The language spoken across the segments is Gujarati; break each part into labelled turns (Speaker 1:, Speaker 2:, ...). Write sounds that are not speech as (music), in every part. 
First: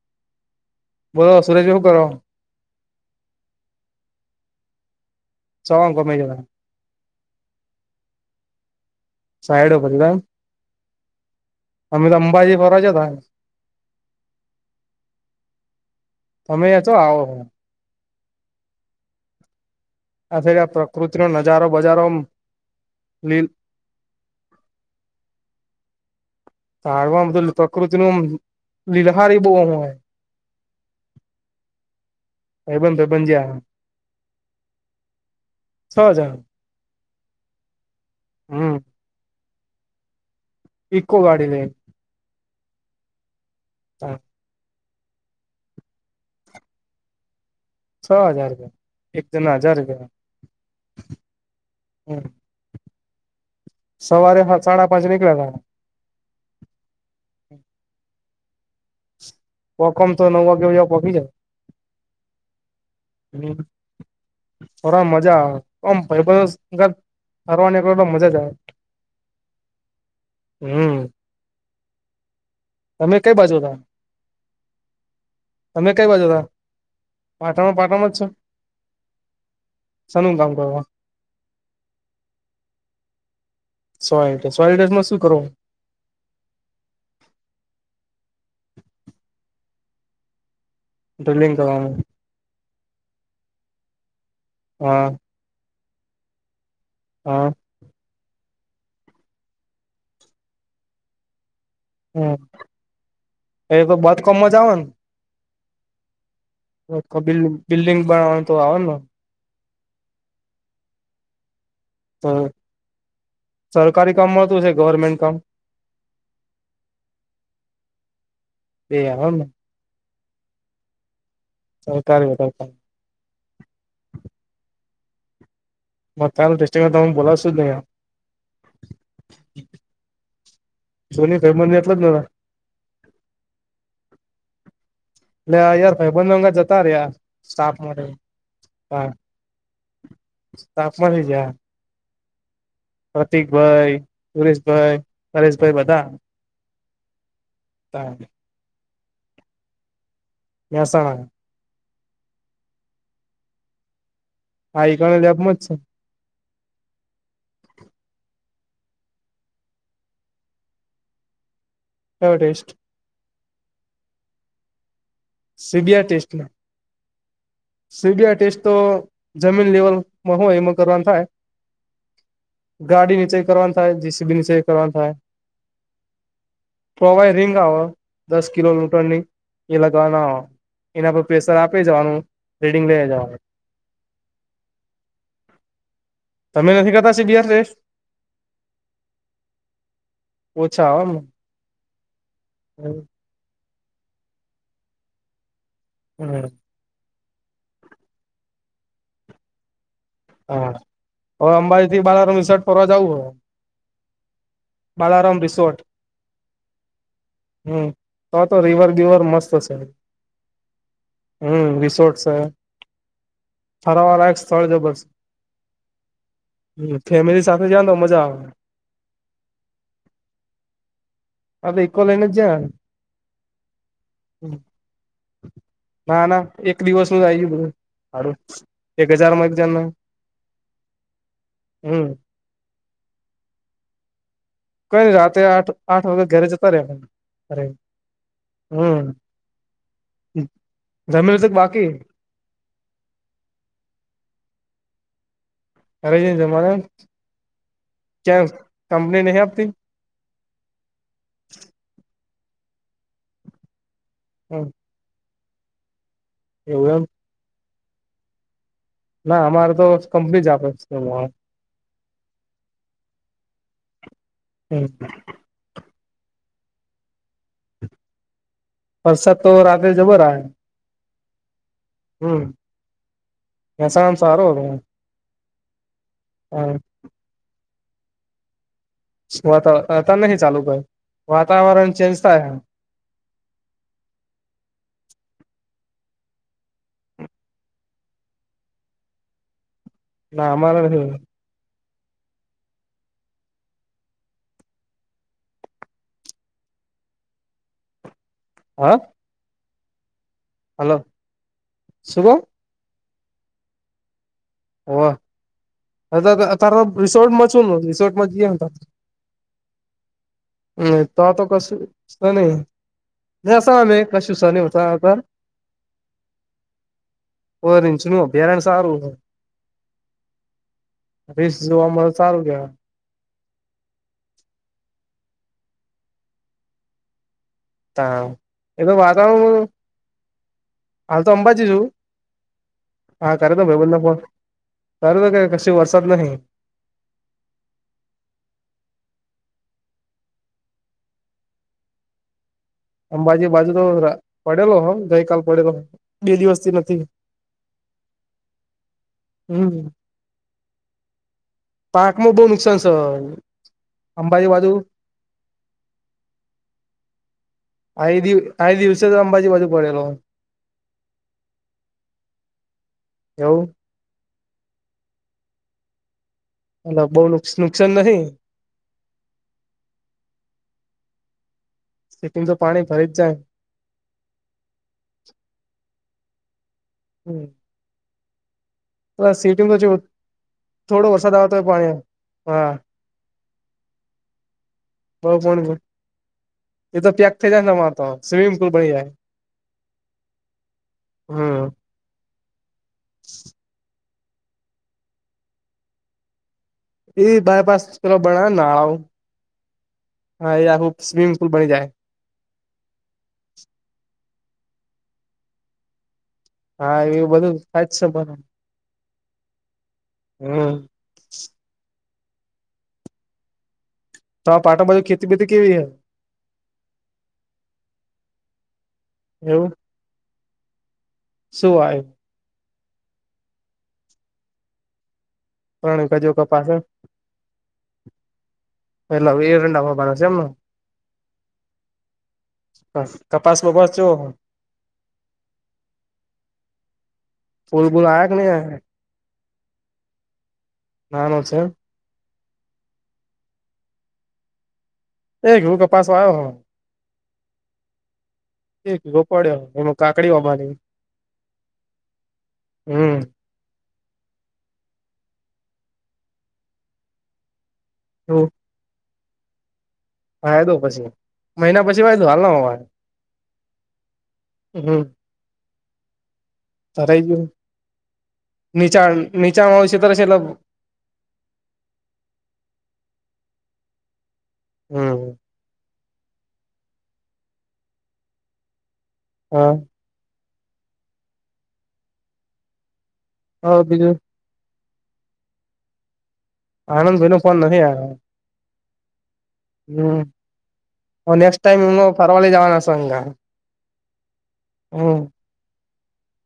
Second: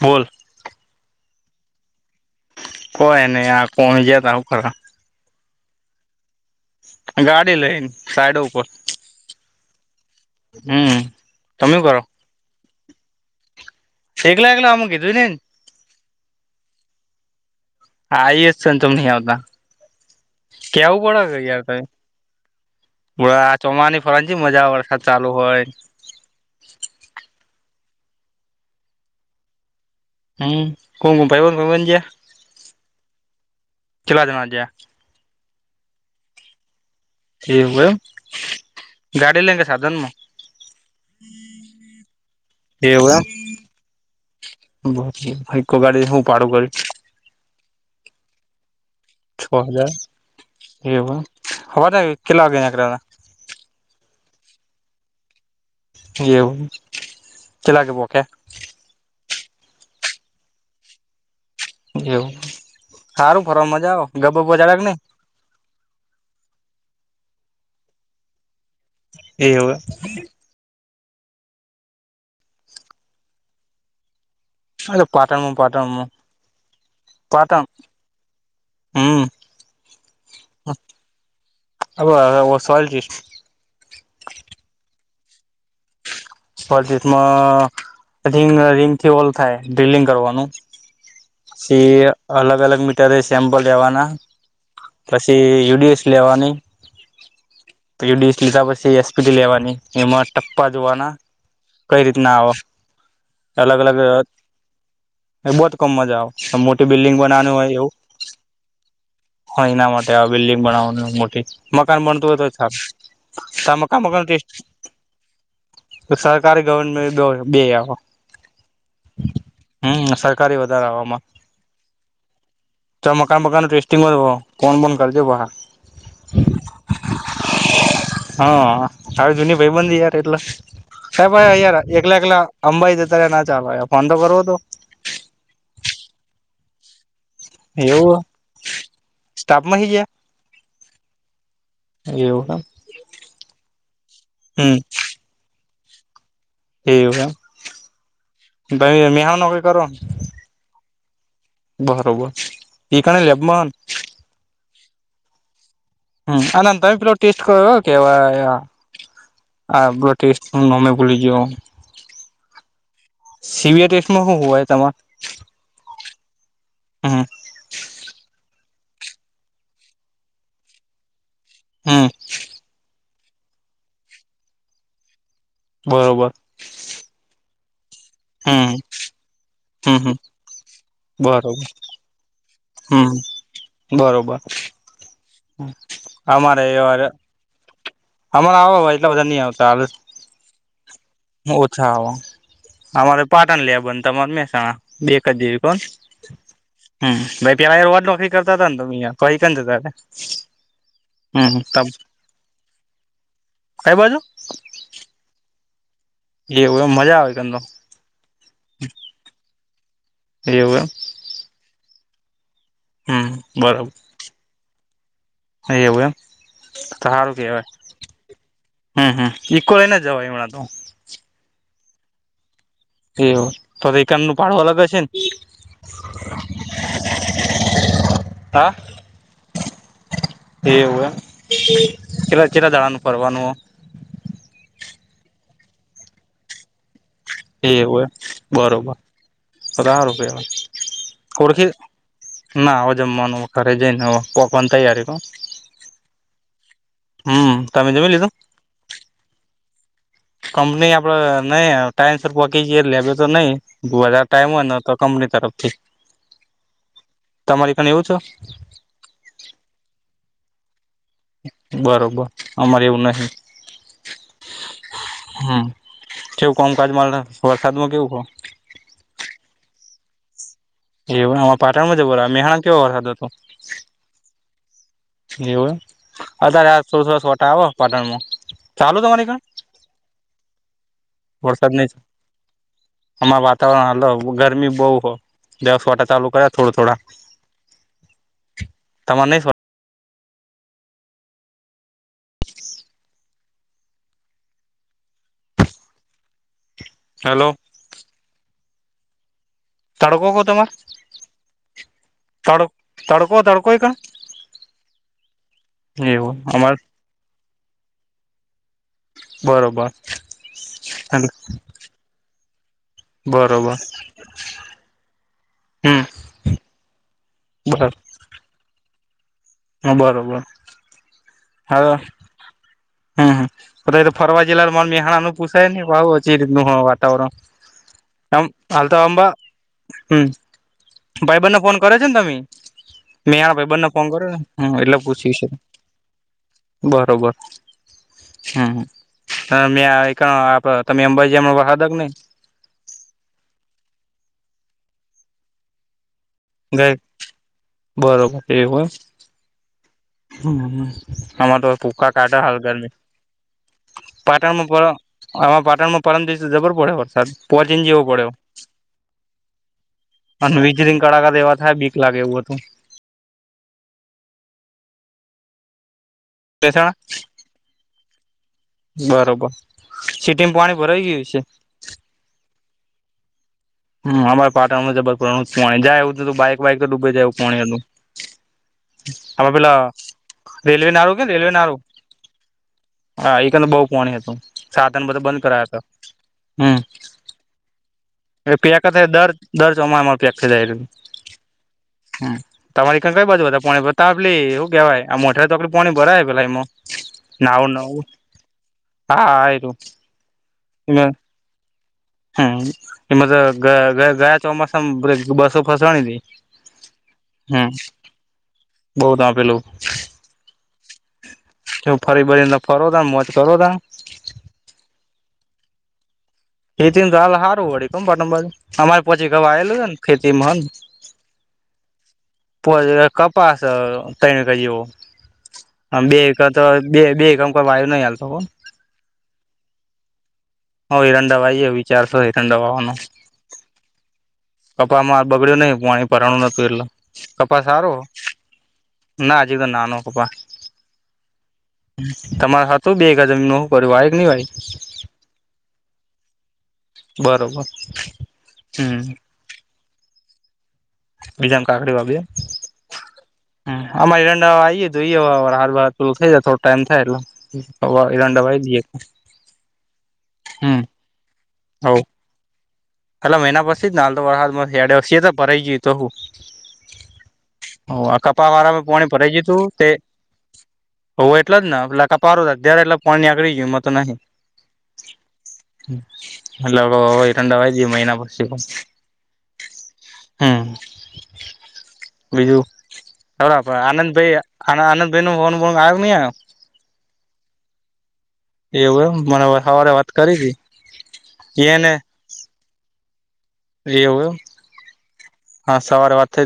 Speaker 1: બોલ
Speaker 2: બોલોસ સુરેજ હું કર
Speaker 1: કો એનેહી આ કોજેતા આવું કર
Speaker 2: સો કોમે જો
Speaker 1: ગાડી લઈને સાઈડ ઉપર
Speaker 2: સાઈડ પરરધા એમ
Speaker 1: હમ તમે કરો
Speaker 2: અમે તો અંબાજી ફરવા જ ત એ
Speaker 1: શગ લાગગલો અમ ગ દધુંન
Speaker 2: તમેયા છો આવો
Speaker 1: આ આવી જ સ તોમ ન આવતા
Speaker 2: આ સાઈડ આ
Speaker 1: કેવું
Speaker 2: પ્રકૃતિનો
Speaker 1: પડે
Speaker 2: નજારો બજારો લીલ
Speaker 1: યાર ત ચોમાની ફરણ મજા વરસાદ ચાલુ હોય
Speaker 2: તાારવાધું પ્રકૃતિ ન લીલહારી બહય
Speaker 1: હમ ઘમકમ પાઈ હનજયા
Speaker 2: ભાઈબંધ ભાઈબંધ જ્યાં
Speaker 1: કેલા જનાજ
Speaker 2: છ હજાર
Speaker 1: એ હોય
Speaker 2: હમ
Speaker 1: ગાડી લેગે સાધનમાં
Speaker 2: ઇકો ગાડી લ
Speaker 1: એવું
Speaker 2: હા
Speaker 1: બાકી ઈકો ગાડી હું ભાડું કરે
Speaker 2: છ હજાર રૂપિયા એક
Speaker 1: છ
Speaker 2: જણા
Speaker 1: હજાર
Speaker 2: રૂપિયા
Speaker 1: એવું હે, હવારે
Speaker 2: હમ
Speaker 1: કેટલા વાગે નેકળ્યા તા?
Speaker 2: સવારે હા સાડા પાંચ નીકળ્યા હતા.
Speaker 1: એવું, કેટલા વાગે પહોક્યા?
Speaker 2: પોકમ તો નવ વાગ્યા (unintelligible) પોકી જાય
Speaker 1: એવું, સારું ફરવામાં મજા આવે? ગબ (unintelligible) કે નઈ?
Speaker 2: ફરવા મજા આવે. ઓમ ભઈબંધો (unintelligible) ફરવા નિકળો તો મજા જ આવે.
Speaker 1: એવું એ
Speaker 2: હમ તમે કઈ બાજુ ના?
Speaker 1: છે ને પાટણમાં
Speaker 2: કઈ
Speaker 1: પાટણમાં
Speaker 2: બાજુ હતા
Speaker 1: પાટણ?
Speaker 2: પાટામાં પાટામાં જ છો
Speaker 1: હમ
Speaker 2: શાનું કામ કરવા
Speaker 1: ઓકે હવે (unintelligible)
Speaker 2: (unintelligible) સોલિટ્સમાં શું કરવું?
Speaker 1: સોલિટિસમાં રિંગ રિંગથી હોલ થાય, ડ્રિલિંગ કરવાનું.
Speaker 2: ડ્રિલિંગ કરવાનું
Speaker 1: પસી અલગ અલગ મીટરે સેમ્પલ લેવાના.
Speaker 2: હા
Speaker 1: એ યુ ડી એસ સી લેવાની.
Speaker 2: હા
Speaker 1: યુ ડી એસ લીધા પછી એસ પી ટી લેવાની, એમાં ટપ્પા જોવાના કઈ રીતના
Speaker 2: હમ
Speaker 1: આવ,
Speaker 2: એ
Speaker 1: અલગ
Speaker 2: તો
Speaker 1: અલગ,
Speaker 2: બાંધકામમાં જ આવે ને
Speaker 1: બહત કમ મજા આવે અ, મોટી બિલ્ડિંગ
Speaker 2: બિલ્
Speaker 1: બનાવાનું હોય એવું
Speaker 2: બિલ્ડિંગ બનાવાનું તો આવે ને
Speaker 1: હ એના માટે આ બિલ્ડિંગ બનાવવાની મોટી મકાન બનતું હોય તો સારું, ત મકાન
Speaker 2: સરકારી
Speaker 1: મકાન
Speaker 2: કામમાં
Speaker 1: ટેસ્ટ
Speaker 2: તો છે ગવર્મેન્ટ કામ
Speaker 1: તો સરકારી ગવરમેન્ટ દો, બે આવ
Speaker 2: બે આવે ને
Speaker 1: હમ્મ, સરકારી વધારે આવે આમાં.
Speaker 2: સરકારી (unintelligible)
Speaker 1: તો મકાન-મકાનનું ટેસ્ટિંગ (unintelligible) ફોન-બોન કરજો પાહા.
Speaker 2: મકાનનું ટેસ્ટિંગ હોય, તમુન બોલાવશું જ ને.
Speaker 1: હઅ, હાવ જૂની ભઈબંધી યાર એટલે,
Speaker 2: જોની
Speaker 1: સાઈ (unintelligible)
Speaker 2: ભાઈબંધ
Speaker 1: યાર
Speaker 2: એટલે જ એટલે
Speaker 1: એકલા-એકલા અંબાઈ છે ત્યારે ના ચાલવાય ફોન તો કરવો હતો
Speaker 2: લે આયર ભાઈ બંધ અંગા જતા રયા સાપ મળે
Speaker 1: એવું
Speaker 2: કા
Speaker 1: સ્ટાફમાં હી ગયા
Speaker 2: સાપ મલી જા
Speaker 1: એવું હમ
Speaker 2: પ્રતિક ભાઈ સુરેશભાઈ પરેશભાઈ બધા
Speaker 1: એવું એમ
Speaker 2: તામ
Speaker 1: ભાઈ અમે આ નોકરી કરું
Speaker 2: મેહસાણા
Speaker 1: બરોબર એ કને લેબમાં
Speaker 2: આ એકાણા લેબમાં જ છે
Speaker 1: હમ આ અને તમે પેલો ટેસ્ટ કયરો કેવાયા આ બ્લોડ ટેસ્ટ નમે ભૂલી ગીયો
Speaker 2: કયો test
Speaker 1: C B I test માં હું હોય તેમાં
Speaker 2: સી બી આઈ ટેસ્ટમાં
Speaker 1: હાં
Speaker 2: સી બી આઈ ટેસ્ટ તો જમીન લેવલમાં હોય એમાં કરવાનું થાય
Speaker 1: હમ
Speaker 2: ગાડી નીચે કરવાની થાય જીસીબી નીચે કરવાની થાય
Speaker 1: બરોબર.
Speaker 2: પ્રોવાઈ રિંગ આવ દસ કિલો
Speaker 1: હમ
Speaker 2: લીટરની એ
Speaker 1: હમ હમ
Speaker 2: લગવાન એના પર પ્રેશર
Speaker 1: બરોબર
Speaker 2: આપે જવાનું રીડિંગ લઈ
Speaker 1: હમ
Speaker 2: જવાનું
Speaker 1: બરોબર અમારે
Speaker 2: તમે નથી
Speaker 1: એવા
Speaker 2: કરતા સીબીઆઈ ટેસ્ટ
Speaker 1: હમાણા આવ એટલા બધા ની આવ સાલસ
Speaker 2: ઓછા આવે
Speaker 1: ઓછા આવ
Speaker 2: એમ.
Speaker 1: અમારે પાટણ લેબન તમાર મેહસાણા બે કેડે પણ
Speaker 2: હા.
Speaker 1: હમ ભાઈ પેલા એવાજ નોકરી કરતા હતા ને તમે અહયા (unintelligible)
Speaker 2: હા હવે અંબાજીથી બાલા રમસર્ટ ફરવા જવું હો
Speaker 1: કઈ બાજુ
Speaker 2: બાલારમ રિસોર્ટ
Speaker 1: એવું એમ મજા આવે કન તો
Speaker 2: હમ તો તો રીવર બીવર મસ્ત છે.
Speaker 1: એવું
Speaker 2: હમ રિસોર્ટ છે,
Speaker 1: એમ હમ બરોબર
Speaker 2: હરાવાળયક સ્થળ જો બસ
Speaker 1: એવું એમ
Speaker 2: હમ
Speaker 1: તો સારું
Speaker 2: ફેમિલી
Speaker 1: કેવાય
Speaker 2: સાથે જાવ ને મજા આવે
Speaker 1: હમ હમ ઇકો લેયને જવાય હમણાં તો
Speaker 2: અબે ઈકો લઈને જા
Speaker 1: એવું તો રેકનનું ભાડું અલગ હશે ને
Speaker 2: ના ના એક દિવસનું જ આય ગયું બધું સારું
Speaker 1: હા
Speaker 2: એક હજારમાં એક જણના
Speaker 1: એવું એમ કેટલા કેટલા દાડાનું ફરવાનું
Speaker 2: કઈ રાતે આઠ આઠ વાગે ઘરે જતા રે
Speaker 1: એવુંય બરોબર બધાર રૂપિયામાં
Speaker 2: જમેલું તો
Speaker 1: કોરખી
Speaker 2: બાકી
Speaker 1: ના હવે જમવાનું ધરે જઈને પોકવાની તૈયારી કો
Speaker 2: ધરે જય જમાવાનુ
Speaker 1: હમ તમે જમી લીધું
Speaker 2: તયા કંપની નહી આપતી
Speaker 1: કંપની આપડે નહી ટાઈમ સર પકી જઈએ લેબે તો નહી વધારે ટાઈમ હોયને તો કંપની તરફથી
Speaker 2: એવુ એમ
Speaker 1: તમારી કને એવું છો?
Speaker 2: ના અમારે તો કંપની જ આપે છે.
Speaker 1: બરોબર અમારે એવું નહી
Speaker 2: હમ.
Speaker 1: હમ કેવું કોમકાજમાં વરસાદમાં કેવું કો
Speaker 2: વરસાદ તો રાત્રે જબર આય
Speaker 1: એવું પાટણમાં (unintelligible) મેહણામા કેવો વરહાદ હતો
Speaker 2: મહેસાણામા સારો હતો
Speaker 1: એવું અત્યારે થોડ સરસ વટા આવો પાટણમાં ચાલુ તમારી કણ
Speaker 2: વાતા અ તનેહી ચાલુ ક વાતાવરણ ચેન્જ થાય
Speaker 1: અમા વાતાવરણ હાલ ગરમી બોવ હો દસ વોટા ચાલુ કર્યા થોડ થોડા તમારે નહી
Speaker 2: ના અમારે
Speaker 1: હાલો.
Speaker 2: હ.
Speaker 1: તડકો કો તમામે
Speaker 2: હલોો શુભ
Speaker 1: તડ તડકો તડકોય ક
Speaker 2: ઓ તાર
Speaker 1: અમાર
Speaker 2: રિસોર્ટમાં છું રિસોર્ટમાં ત અ
Speaker 1: બરોબર
Speaker 2: તો આ તો કસ.
Speaker 1: બરોબર
Speaker 2: (inaudible)
Speaker 1: હમ
Speaker 2: ઓ રીછનુ અભ્યારણ્ય સારું
Speaker 1: હા બરોબર.
Speaker 2: રિસ જોવા
Speaker 1: હા
Speaker 2: મળ સારુ કેવાય
Speaker 1: હમ હમ એ તો ફરવા જિલ્લા મેંહાણા નું પૂસાય ને પાહુ છી રીતનું હ વાતાવરણ
Speaker 2: તા
Speaker 1: એમ
Speaker 2: એ તો
Speaker 1: હાલતા અંબા
Speaker 2: વાતાવરણ
Speaker 1: હમ
Speaker 2: હાલ તો
Speaker 1: ભાઈ બનને
Speaker 2: અંબાજી
Speaker 1: ફોન
Speaker 2: છું
Speaker 1: કર્યો છે ન તમી?
Speaker 2: હા
Speaker 1: મેં
Speaker 2: કરે
Speaker 1: આ
Speaker 2: તો
Speaker 1: ભાઈ બને
Speaker 2: ભાઈબંધને
Speaker 1: ફોન કર્યોને હ એટલે
Speaker 2: તારે તો
Speaker 1: પૂછ્યું
Speaker 2: કે
Speaker 1: છે
Speaker 2: કશ વરસાદ નહી
Speaker 1: બરોબર હમ મેં આપડ તમે અંબાજીમ વહાદક નહી
Speaker 2: અંબાજી બાજુ તો પડેલો હ ગઈ કલ પડેલો બે દિવસ થી
Speaker 1: ગઈ
Speaker 2: નથી
Speaker 1: બરોબર એ હોય
Speaker 2: હમ
Speaker 1: હ આર તો પુખકા
Speaker 2: પાકમાં
Speaker 1: કાઢ
Speaker 2: બહુ નુકસાન
Speaker 1: હાલગરમી
Speaker 2: છે અંબાજી બાજુ
Speaker 1: પાટણમાં આમાં પાટણમાં પરંદ દિવસ જબર પડે વરસાદ પોચીન જેવો
Speaker 2: અહી
Speaker 1: પડ્યો
Speaker 2: દિવ અહી દિવસે તો અંબાજી બાજુ પડેલો
Speaker 1: અને વીજળી કડાકા દ એવા થાય બીક લાગે એવું હતું
Speaker 2: એવ અ બોઉ નુકસાન નહીં.
Speaker 1: બરોબર, સીટીમાં પાણી ભરાઈ ગયું છે.
Speaker 2: સિટીમમા તો પાણી ભરી જ જાય.
Speaker 1: હમ, અમારા પાટણમાં જબર પો પાણી જાય એવું બાઈક વાઈક ડૂબી જાયું
Speaker 2: હમ
Speaker 1: પોણીનું. આમા પેલા
Speaker 2: સિટીમાં તો જો
Speaker 1: રેલ્વે
Speaker 2: થોડો
Speaker 1: નારું કે
Speaker 2: વરસાદ
Speaker 1: રેલ્વે
Speaker 2: આવતો હોય
Speaker 1: નારું.
Speaker 2: પાણી હા.
Speaker 1: હા, એંદર બો પોણી હતું સાધને બધા
Speaker 2: બઉ
Speaker 1: બંધ કરાયા
Speaker 2: પણ
Speaker 1: હતા. હમ.
Speaker 2: એ તો પ્યાગ થઈ જાય ને તમાર તો. સ્વિમિંગ
Speaker 1: (unintelligible)
Speaker 2: પુલ બની જાય હમ
Speaker 1: તમારી ક કઈ બાજુ પાણી ત આપેલી શું કેહેવાય આ મોઢા તો પાણી ભરાયેલા એમાં.
Speaker 2: એ
Speaker 1: નાવું
Speaker 2: બાયપાસ
Speaker 1: નવું
Speaker 2: બ નાળાઓ
Speaker 1: હા એરું
Speaker 2: હા એ આખું સ્વિમિંગ પુલ બની જાય.
Speaker 1: હમ, એમા તો ગયા ચોમાસામાં બસો ફસવાની હતી.
Speaker 2: હા, એવું બધું
Speaker 1: હમ
Speaker 2: થાય જ છે બન
Speaker 1: બઉ તા પેલું
Speaker 2: હમ.
Speaker 1: ફરી બરીને ફરો તા મોજ કરો તા.
Speaker 2: તો આ પાટણ બાજુ ખેતી બેતી કેવી હૈ.
Speaker 1: ખેતી ને તો હાલ સારું વડે કેમ પટનબ અમારે પછી ગવા
Speaker 2: એવું
Speaker 1: આયલું છે ને ખેતી માં હ ને.
Speaker 2: શું વાયુ?
Speaker 1: પુલ ને કપાસ (unintelligible) મ
Speaker 2: પ્રાણી
Speaker 1: બે
Speaker 2: કજો
Speaker 1: એકમ
Speaker 2: કપાસ હે
Speaker 1: બે બે એકમ કો વાયુ નહી હાલતો.
Speaker 2: એટલા (unintelligible)
Speaker 1: હ હઈરંડા વાઈ વિચારશો હઇરંડા વાવાનું.
Speaker 2: કપાસ બપાસ જો
Speaker 1: ખભામાં હાથ બગડ્યું નઈ પાણી ભરવાનું તું એટલે. કપાસ
Speaker 2: ફૂલ
Speaker 1: સારું
Speaker 2: બૂલ આયા કે નહી
Speaker 1: ના હજુ તો નાનો કપા
Speaker 2: નાનો છે એમ.
Speaker 1: તમાર હતુ બે એકા જમીન નું કર્યું નઈ ભાઈ.
Speaker 2: એક ઘું કપાસ આયો હો.
Speaker 1: બરોબર,
Speaker 2: એક
Speaker 1: હમ.
Speaker 2: વીઘો પડ્યો એમાં કાકડીઓમારી.
Speaker 1: બજાને કાકડી વાબી.
Speaker 2: હમ.
Speaker 1: હ અમારી રંડાવા આઈએે તો હ હથ બ પેલું થઈ જાય થોડો ટાઈમ થાય એટલે. (unintelligible)
Speaker 2: હ એ દો
Speaker 1: હમ
Speaker 2: પછી મહિના પછી વાય દ હાલ ના.
Speaker 1: એલા મહિના પછથી જ ના તોડ
Speaker 2: હમ
Speaker 1: વર્ષી તો પરરાય જતો હું.
Speaker 2: ધરાઈ ગયું
Speaker 1: હ આ કપા વાળામાં પાણી
Speaker 2: નીચાણ
Speaker 1: ભરા જ તું
Speaker 2: નીચાણ વાળું
Speaker 1: તે
Speaker 2: ક્ષેત્ર છે એટલે
Speaker 1: હો એટલે જ ને એ પારો જ્યારે એટલે પાણી આકળી ગયમાં તો નહીં
Speaker 2: હમ
Speaker 1: એટલે (unintelligible) મહિના પછી પણ
Speaker 2: હા.
Speaker 1: હમ, બીજું હ આનંદભાઈ (unintelligible)
Speaker 2: આનંદભાઈ નો ફોન નથી આયો.
Speaker 1: એવું એમ મને સવારે વાત કરી હતી એને
Speaker 2: પરવાલે જવાના સંગા.
Speaker 1: એવુ એમ.
Speaker 2: હમ.
Speaker 1: હા, સવારે વાત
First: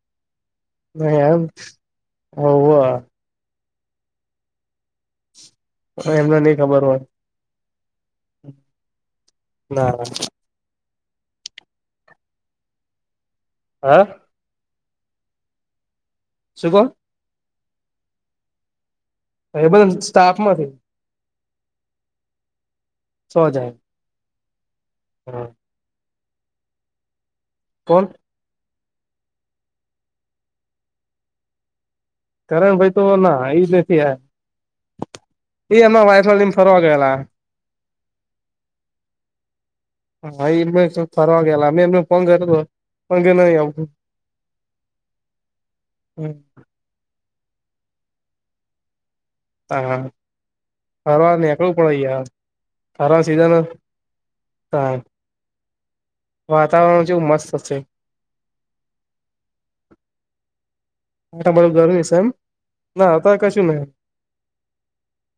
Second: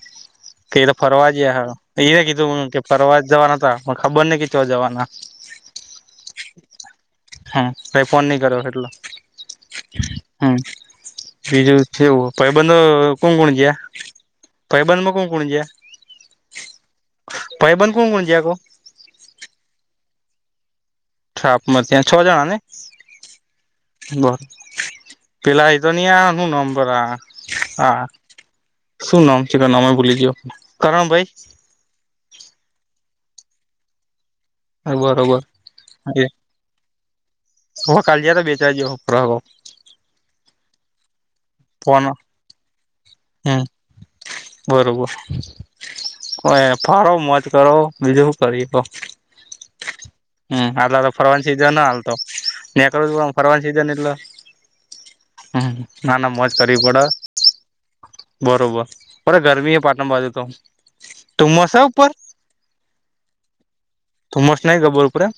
Speaker 1: (unintelligible) કેથે
Speaker 2: નહી
Speaker 1: ફરવા
Speaker 2: એમ
Speaker 1: જીયા હ (unintelligible)
Speaker 2: હોવ
Speaker 1: ખબર નઈ કે કા જવાના.
Speaker 2: એમને નઈ ખબર હોય
Speaker 1: હા, ભાઈ ફોન ની કર્યો એટલો.
Speaker 2: ના
Speaker 1: હા બીજું છેવું પાઈબંધ કોણ કોણ ગયા
Speaker 2: હા
Speaker 1: પૈબંધમાં કો કોણ જ્યા
Speaker 2: શભો
Speaker 1: પાઈબંધ કોણ કોણ છે આ કોો
Speaker 2: એ બધા સ્ટાફમાંથી
Speaker 1: છાપ મતી્યા છ જણા ને
Speaker 2: સો જાય
Speaker 1: બરોબર
Speaker 2: હા
Speaker 1: ત તો ન આું નંબર હ હા
Speaker 2: કોણ
Speaker 1: શું નામ છે નામાય બોલી જયો કરણ ભાઈ
Speaker 2: કરણ ભાઈ તો ના એજ જ નથી
Speaker 1: બરોબર
Speaker 2: એ એમના વાઈફ ને લઈને ફરવા ગયેલા
Speaker 1: હ કાલ જ તો બેચજરા
Speaker 2: હ ફરવા ગયાલા અમે એમને ફોન કર્યો હતો પણ કે નહી
Speaker 1: હમ
Speaker 2: આવું
Speaker 1: બરોબર કો ફાળો મોજ કરો બીજું શું કરી
Speaker 2: હા
Speaker 1: હમ આટલા તો
Speaker 2: ફરવા
Speaker 1: ફરવાન સીધ
Speaker 2: નીકળવું
Speaker 1: ના
Speaker 2: પડે
Speaker 1: હાલતો
Speaker 2: યાર
Speaker 1: ં કર છ
Speaker 2: ફરવા સીઝન
Speaker 1: ફરવાનું સીધ એટલે હ ના ના મોજ કર પડ
Speaker 2: વાતાવરણ કેવું મસ્ત છે
Speaker 1: બરોબર અરા ગરમી એ પાટણ બાજ તો ધુમ્મસ
Speaker 2: આાારું ન
Speaker 1: ઉપર
Speaker 2: સા એમ ના ત કશું નને
Speaker 1: તમસ નહી ગબોર પુરા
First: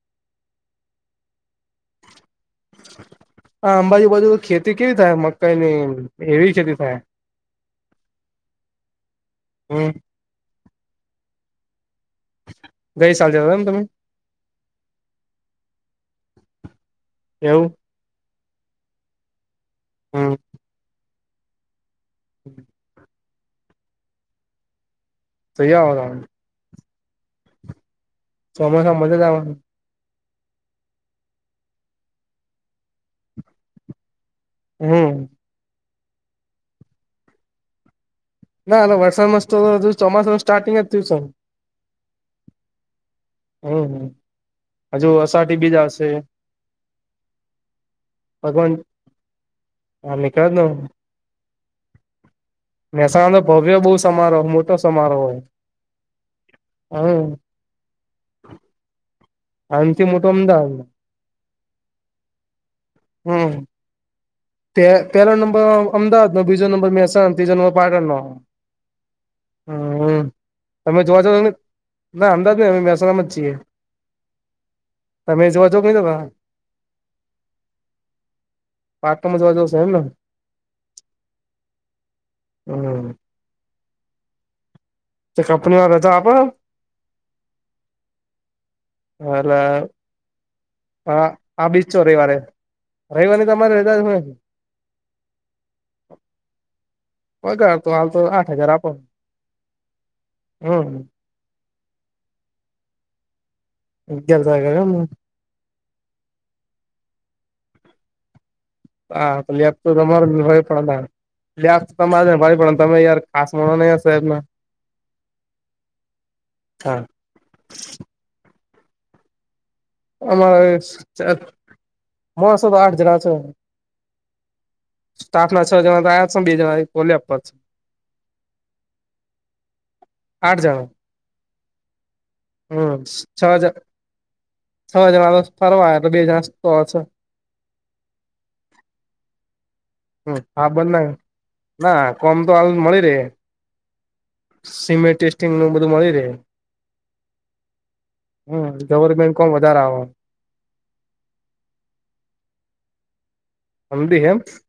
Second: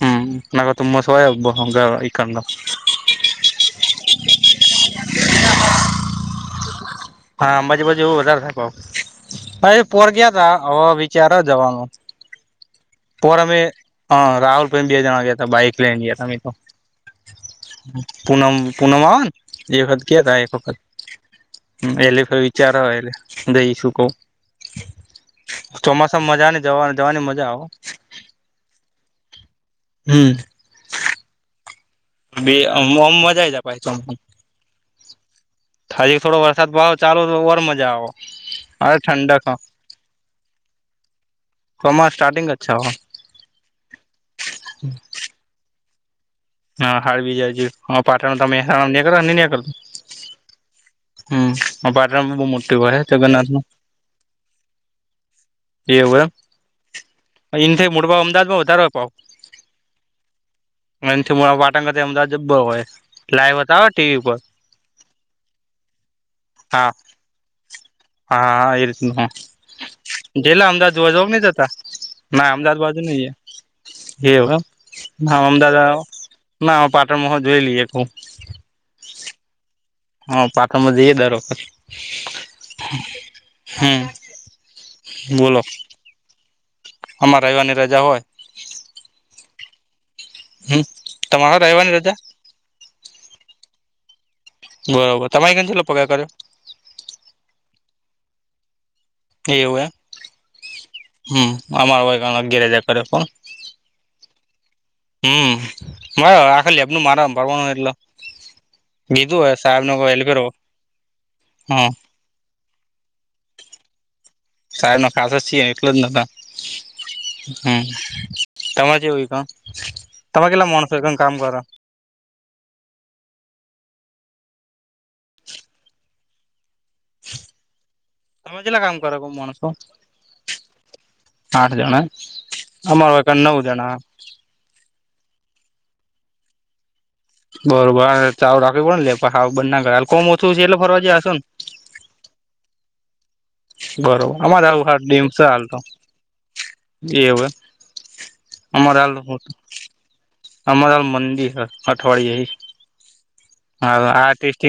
Speaker 1: હમ નાગ તમ સવાય હ ઈ કડ
Speaker 2: હા અંબાજુ બાજુ ખેતી કેવી થાય મકાઈ ની એવી ખેતી થાય
Speaker 1: હા બાજુ બાજુ એવું વધારે થ ક હ
Speaker 2: હમ
Speaker 1: પોર ગયા તા હવે વિચારો જવાનું
Speaker 2: ગઈ
Speaker 1: પો
Speaker 2: સાલ જતા
Speaker 1: અમે
Speaker 2: ને તમે
Speaker 1: હ રાહુલ પ્રે બે જણા ગયા હતા બાઈક લઈને ગયા ત અમે તો
Speaker 2: એવું
Speaker 1: પૂનમ પૂનમન જેવ ખાત કે
Speaker 2: હમ
Speaker 1: રાાય વ ખત એલે ભ વિચાર આવેય એટલે જઈશું કઉ
Speaker 2: જઈ આવો તમે
Speaker 1: ચોમાસામાં મજા ને જવા જવાની મજા આવે
Speaker 2: સમસા મજા જવાને
Speaker 1: હમ બેમ મજા જ પમ
Speaker 2: હમ
Speaker 1: થજી થોડો વરસાદ ભાવ ચાલુ તો ઓર મજા આવ
Speaker 2: ના આતો વરસાદ મસ્તો ચોમાસું સ્ટાર્ટિંગ જ થયું છન
Speaker 1: કમા સ્ટારિંગ જ છ હ.
Speaker 2: હમ હજુ અસાઢી બીજ આવશે.
Speaker 1: હા હાડવી જાયજ પાઠણ
Speaker 2: ભગવાન
Speaker 1: તમેસા નીકળ ન નીકળ
Speaker 2: હા નીકળે જ ને
Speaker 1: હમ બાર બમટ
Speaker 2: મહેસાણા તો ભવ્ય બહુ સમારોહ મોટો સમારોહ હો.
Speaker 1: એવું એમ એથી મડભાવ અમદાવાદમાં વધારો ભાવ.
Speaker 2: આથી મોટો. અમદાવાદ.
Speaker 1: એથી મોટો પાટણ કાથી અમદાવાદ જબર હોય લાઈવ વતાવે ટીવી પર.
Speaker 2: પેલો નંબર અમદાવાદ નો બીજો નંબર
Speaker 1: હા
Speaker 2: મેહેસા. બીજો નંબર પાટણનો
Speaker 1: હા એ રીતનું હા જેટલા અમદાવાદ
Speaker 2: તમે જોવા
Speaker 1: જવ નહી
Speaker 2: જવાને.
Speaker 1: જતા
Speaker 2: ના અમદાવાદ ને અમે મેશાળા માં છીએ.
Speaker 1: એવું હ
Speaker 2: તમે જોવા
Speaker 1: અમદાવાદ
Speaker 2: જાવ
Speaker 1: આયો
Speaker 2: નહી જતા
Speaker 1: ના પાટણમાં હો જોઈ લઈએ.
Speaker 2: પાટણ માં જોવા જવું સે એમ ને.
Speaker 1: હા પાટણમા જઈએ દર વખત
Speaker 2: હમ
Speaker 1: હમ્મ.
Speaker 2: તે કંપની વારા રજા આપે હ.
Speaker 1: અમાર રવિવારની રજા હોય.
Speaker 2: હલા.
Speaker 1: હમ
Speaker 2: હા
Speaker 1: તમારે
Speaker 2: આ બી
Speaker 1: રવિવારની
Speaker 2: છો
Speaker 1: રજા
Speaker 2: રવિવારે હે રવિવારની તમારી રજા જ હોય.
Speaker 1: બરોબર તમારે કને કેટલો પગાર કર્યો.
Speaker 2: પગાર તો આવતો આઠ હજાર આપો.
Speaker 1: એવું એમ
Speaker 2: હમ
Speaker 1: હમ્મ અમાર ઓયકણ અગિયાર હજાર કર્યો કોન.
Speaker 2: જલસા કર્યો માં.
Speaker 1: હમ્મ મારે આખા લેબનુ માર હભાળવાનુ એટલે. કીધું
Speaker 2: હા
Speaker 1: હોય
Speaker 2: લેબ
Speaker 1: સાહેબ નો હેલ
Speaker 2: તમારે
Speaker 1: કરો
Speaker 2: હંભાળવી પડેન તાણ લેબ
Speaker 1: હા
Speaker 2: તમારેન હંભળવી પડે તમે યાર (inaudible) (unintelligible) (unintelligible)
Speaker 1: સાહેબ નો ખાસ જ છીએ એટલે જ નોતા.
Speaker 2: હા
Speaker 1: તમાર ચેવું કામ. તમે કેટલા
Speaker 2: અમારે
Speaker 1: માણસો એકમ
Speaker 2: ચા
Speaker 1: કામ કરો
Speaker 2: માણસો તો આઠ જણા છે. સ્ટાફ ના છ જણા તો આયા છે બે જણા એ.
Speaker 1: તમે કેટલા કામ કરો માણસો
Speaker 2: આઠ જણા
Speaker 1: આઠ જણા
Speaker 2: હમ
Speaker 1: અમોર
Speaker 2: છ
Speaker 1: કને નવ જણા.
Speaker 2: છ જના તો ફરવા આયા બે જણા ઓય છ
Speaker 1: બરોબર ચાલુ રાખવી પણ લેબ કોય હાવ બંન ના કરાય કોમ
Speaker 2: હમ
Speaker 1: ઓછું છે
Speaker 2: હા
Speaker 1: એટલે ફરવા
Speaker 2: બના
Speaker 1: જ્યા હસો ન.
Speaker 2: ના કોમ તો હાલ મળી રે.
Speaker 1: બરોબર આમાર હાલ
Speaker 2: સિમેન્ટ
Speaker 1: ડીમ છે
Speaker 2: ટેસ્ટિંગ
Speaker 1: હાલ
Speaker 2: નું
Speaker 1: તો
Speaker 2: બધું મળી રહે
Speaker 1: એવુ એમ.
Speaker 2: હમ્મ ગવર્મેન્ટ કોમ વધારે આવ.
Speaker 1: અમાર મંદિર હ અઠવાડિયે હિ હા
Speaker 2: સમજી
Speaker 1: આ
Speaker 2: એમ
Speaker 1: ટેસ્ટી.